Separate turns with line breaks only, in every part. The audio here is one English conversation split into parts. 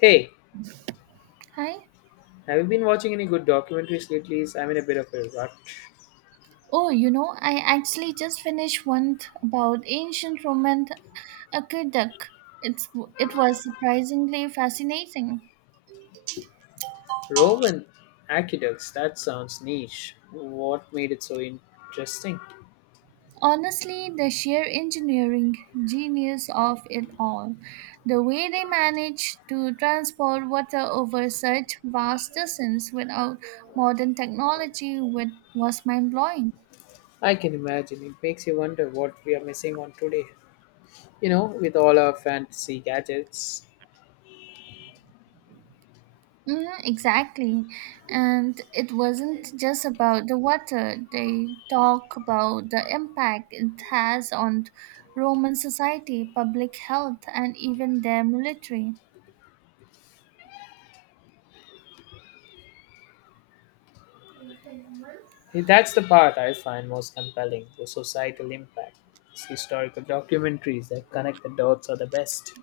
Hey,
Hi.
have you been watching any good documentaries lately? I'm in a bit of a rut.
Oh, you know, I actually just finished about ancient Roman aqueduct. It's it was surprisingly fascinating.
Roman aqueducts, that sounds niche. What made it so interesting?
Honestly, the sheer engineering genius of it all, the way they managed to transport water over such vast distance without modern technology, was mind blowing.
I can imagine. It makes you wonder what we are missing on today, you know, with all our fantasy gadgets.
Mhm, exactly. And it wasn't just about the water. They talk about the impact it has on Roman society, public health, and even their military.
That's the part I find most compelling, the societal impact. It's historical documentaries that connect the dots are the best.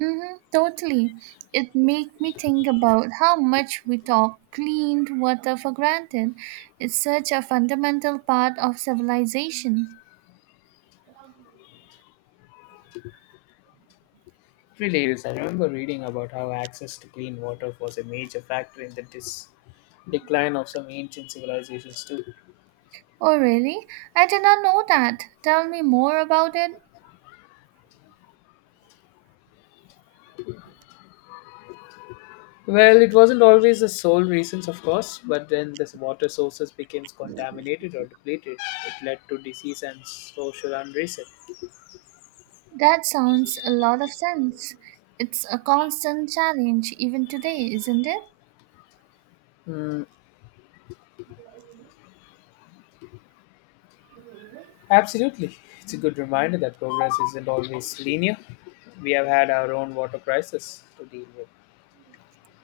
Mm-hmm, totally. It made me think about how much we talk clean water for granted. It's such a fundamental part of civilization.
Really is. I remember reading about how access to clean water was a major factor in the decline of some ancient civilizations too.
Oh, really? I did not know that. Tell me more about it.
Well, it wasn't always the sole reasons, of course, but when the water sources became contaminated or depleted. It led to disease and social unrest.
That sounds a lot of sense. It's a constant challenge even today, isn't it?
Mm, Absolutely. It's a good reminder that progress isn't always linear. We have had our own water crisis to deal with.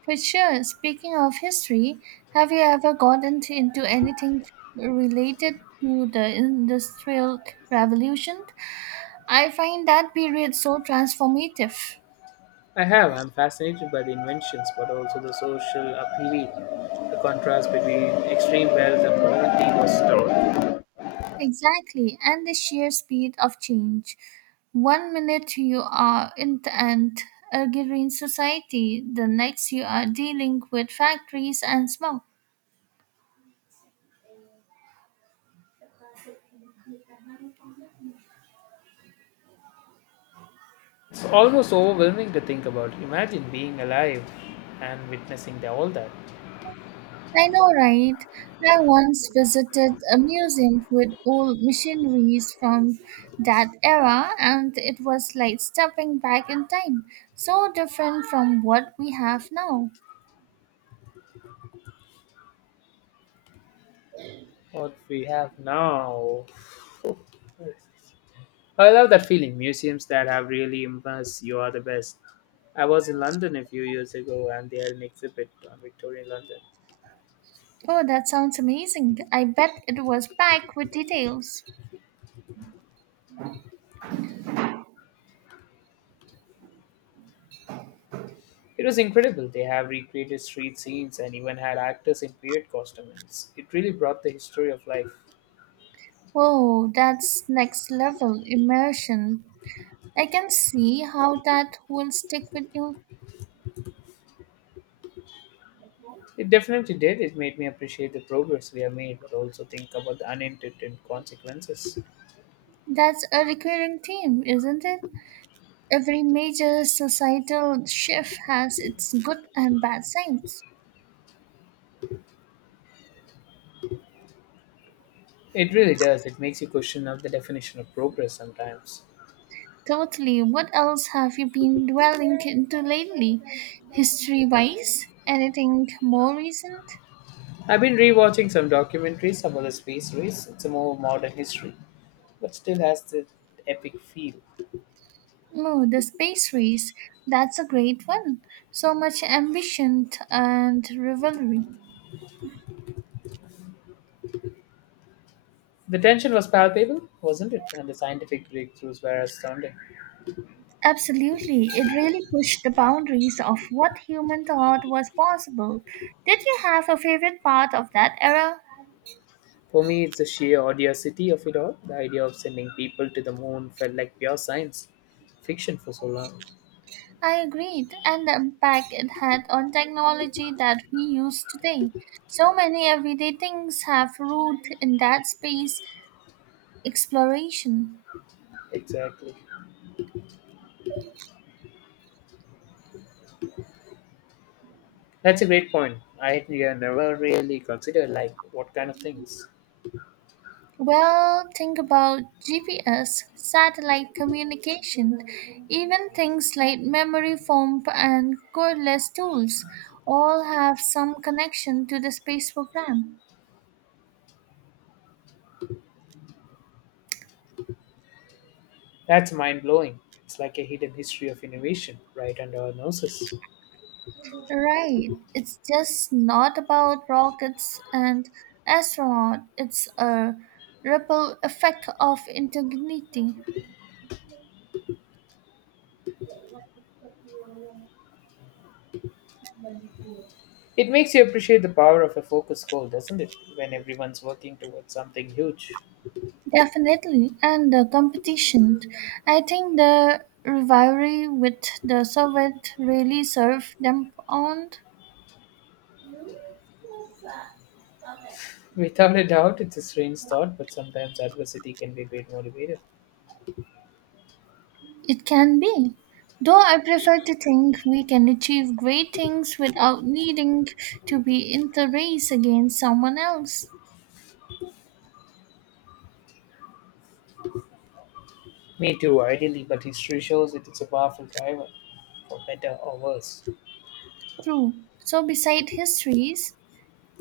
For sure. Speaking of history, have you ever gotten into anything related to the Industrial Revolution? I find that period so transformative.
I have. I'm fascinated by the inventions, but also the social upheaval. The contrast between extreme wealth and poverty was stark.
Exactly, and the sheer speed of change. One minute you are in an agrarian society, the next you are dealing with factories and smoke.
It's almost overwhelming to think about. Imagine being alive and witnessing the, all that.
I know, right? I once visited a museum with old machineries from that era, and it was like stepping back in time, so different from what we have now.
What we have now. I love that feeling. Museums that have really immersed you are the best. I was in London a few years ago and they had an exhibit on Victorian London.
Oh, that sounds amazing. I bet it was packed with details.
It was incredible. They have recreated street scenes and even had actors in period costumes. It really brought the history of life.
Whoa, that's next level immersion. I can see how that will stick with you.
It definitely did. It made me appreciate the progress we have made, but also think about the unintended consequences.
That's a recurring theme, isn't it? Every major societal shift has its good and bad sides.
It really does. It makes you question of the definition of progress sometimes.
Totally. What else have you been dwelling into lately? History wise? Anything more recent?
I've been rewatching some documentaries about the space race. It's a more modern history, but still has the epic feel.
Oh, the space race. That's a great one. So much ambition and rivalry.
The tension was palpable, wasn't it? And the scientific breakthroughs were astounding.
Absolutely. It really pushed the boundaries of what human thought was possible. Did you have a favorite part of that era?
For me, it's the sheer audacity of it all. The idea of sending people to the moon felt like pure science fiction for so long.
I agreed, and the impact it had on technology that we use today. So many everyday things have root in that space exploration.
Exactly. That's a great point. I had never really considered like what kind of things.
Well, think about GPS, satellite communication, even things like memory foam and cordless tools all have some connection to the space program.
That's mind blowing. It's like a hidden history of innovation right under our noses.
Right. It's just not about rockets and astronaut. It's a ripple effect of integrity.
It makes you appreciate the power of a focused goal, doesn't it? When everyone's working towards something huge.
Definitely. And the competition. I think the rivalry with the Soviet really served them on.
Without a doubt, it's a strange thought, but sometimes adversity can be a great motivator.
It can be. Though I prefer to think we can achieve great things without needing to be in the race against someone else.
Me too, ideally, but history shows it is a powerful driver, for better or worse.
True. So beside histories,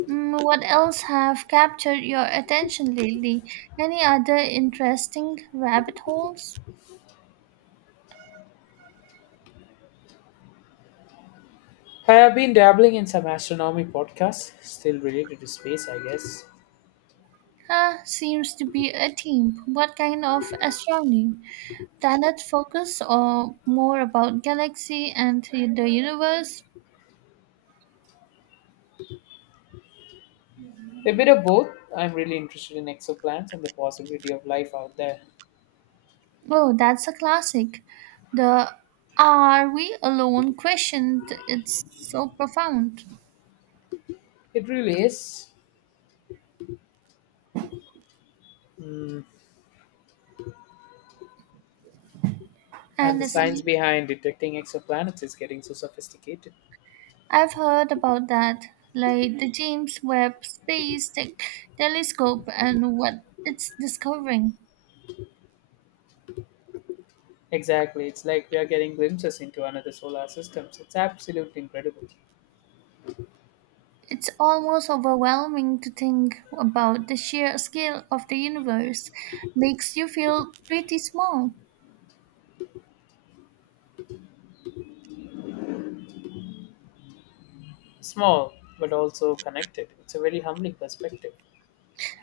What else have captured your attention lately? Any other interesting rabbit holes?
I have been dabbling in some astronomy podcasts, still related to space, I guess.
Huh, seems to be a theme. What kind of astronomy? Planet focus or more about galaxy and the universe?
A bit of both. I'm really interested in exoplanets and the possibility of life out there.
Oh, that's a classic. The are we alone question, it's so profound.
It really is. Mm, And
And
the
the
science
science
behind detecting exoplanets is getting so sophisticated.
I've heard about that, like the James Webb Space Telescope and what it's discovering.
Exactly, it's like we are getting glimpses into another solar system. So it's absolutely incredible.
It's almost overwhelming to think about the sheer scale of the universe. Makes you feel pretty small.
Small, but also connected. It's a very humbling perspective.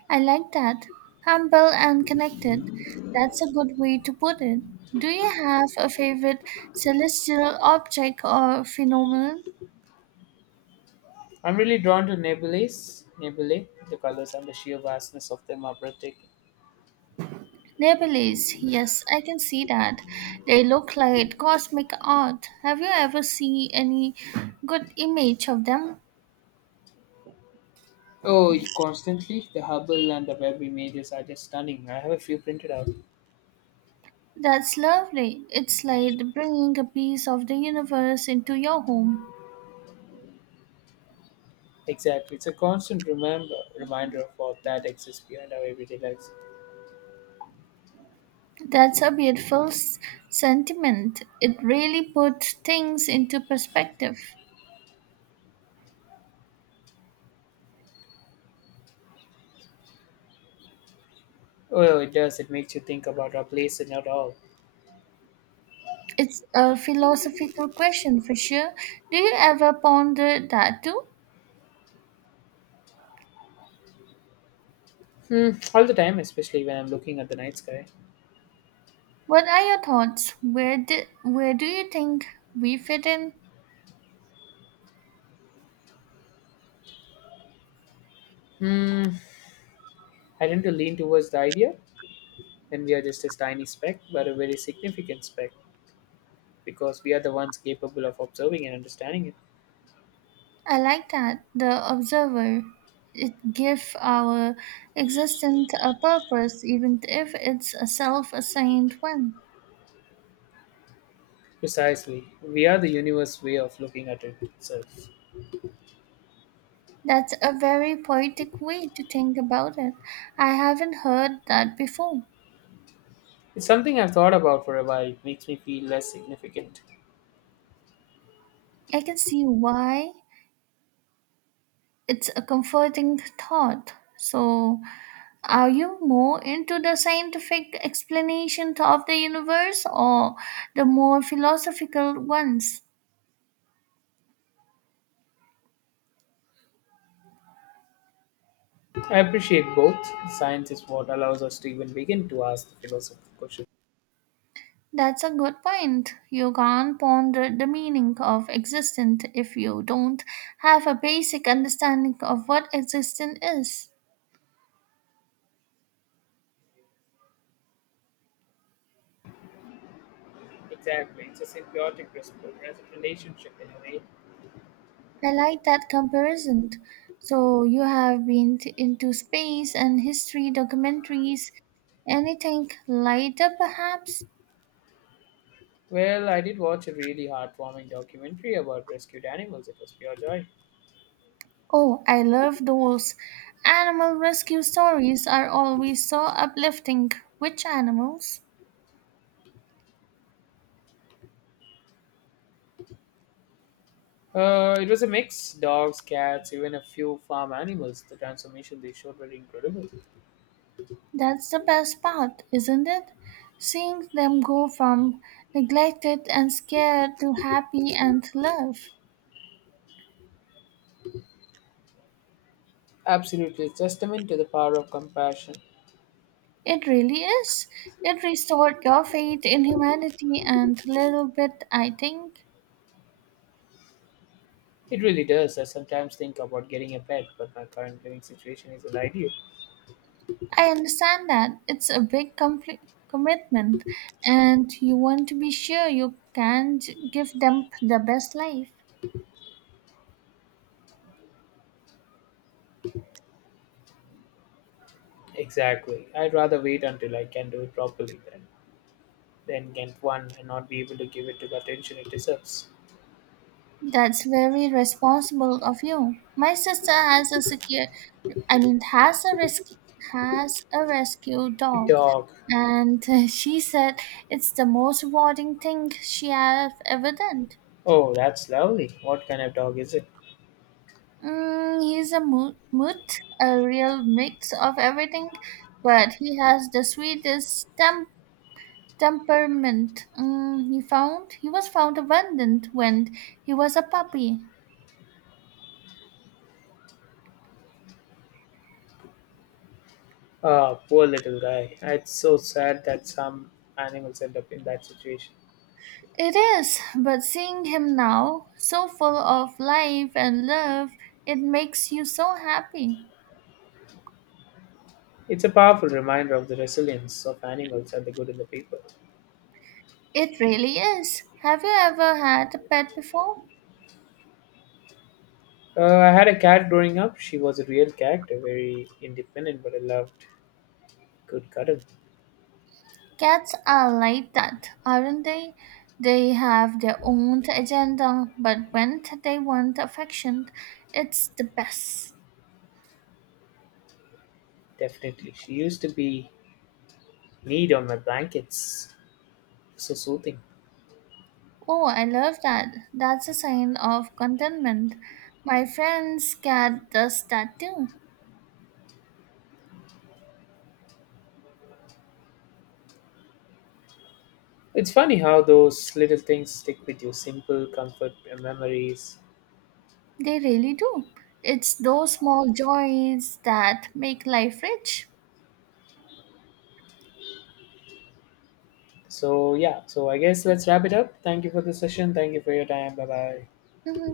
I like that. Humble and connected. That's a good way to put it. Do you have a favorite celestial object or phenomenon?
I'm really drawn to nebulae. Nebulae, the colors and the sheer vastness of them are breathtaking.
Nebulae, yes, I can see that. They look like cosmic art. Have you ever seen any good image of them?
Oh, you constantly. The Hubble and the Webb images are just stunning. I have a few printed out.
That's lovely. It's like bringing a piece of the universe into your home.
Exactly. It's a constant remember reminder of what that exists behind our everyday lives.
That's a beautiful sentiment. It really puts things into perspective.
Oh, it does. It makes you think about our place and not all.
It's a philosophical question for sure. Do you ever ponder that too?
Hmm, all the time, especially when I'm looking at the night sky.
What are your thoughts? Where do you think we fit in?
Hmm, I tend to lean towards the idea that we are just a tiny speck, but a very significant speck, because we are the ones capable of observing and understanding it.
I like that the observer it gives our existence a purpose even if it's a self-assigned one.
Precisely. We are the universe's way of looking at it itself.
That's a very poetic way to think about it. I haven't heard that before.
It's something I've thought about for a while. It makes me feel less significant.
I can see why it's a comforting thought. So, are you more into the scientific explanations of the universe or the more philosophical ones?
I appreciate both. Science is what allows us to even begin to ask the philosophical questions.
That's a good point. You can't ponder the meaning of existence if you don't have a basic understanding of what existence is.
Exactly. It's a symbiotic relationship in a way.
I like that comparison. So, you have been into space and history documentaries. Anything lighter, perhaps?
Well, I did watch a really heartwarming documentary about rescued animals. It was pure joy.
Oh, I love those. Animal rescue stories are always so uplifting. Which animals?
It was a mix, dogs, cats, even a few farm animals. The transformation they showed were incredible.
That's the best part, isn't it? Seeing them go from neglected and scared to happy and loved.
Absolutely a testament to the power of compassion.
It really is. It restored your faith in humanity and little bit, I think.
It really does. I sometimes think about getting a pet, but my current living situation isn't ideal.
I understand that. It's a big compli commitment, and you want to be sure you can give them the best life.
Exactly. I'd rather wait until I can do it properly than get one and not be able to give it the attention it deserves.
That's very responsible of you. My sister has a secure, I mean, has a rescue
A
dog,
dog.
and she said it's the most rewarding thing she has ever done.
Oh, that's lovely. What kind of dog is it?
Mm, he's a moot, a real mix of everything, but he has the sweetest temperament. Mm, he was found abandoned when he was a puppy.
Ah, poor little guy. It's so sad that some animals end up in that situation.
It is, but seeing him now, so full of life and love, it makes you so happy.
It's a powerful reminder of the resilience of animals and the good in the people.
It really is. Have you ever had a pet before?
I had a cat growing up. She was a real character, very independent, but I loved good cuddle.
Cats are like that, aren't they? They have their own agenda, but when they want affection, it's the best.
Definitely. She used to be need on my blankets. So soothing.
Oh, I love that. That's a sign of contentment. My friend's cat does that too.
It's funny how those little things stick with you, simple comfort and memories.
They really do. It's those small joys that make life rich.
So yeah, so I guess let's wrap it up. Thank you for the session. Thank you for your time. Bye bye.
Mhm.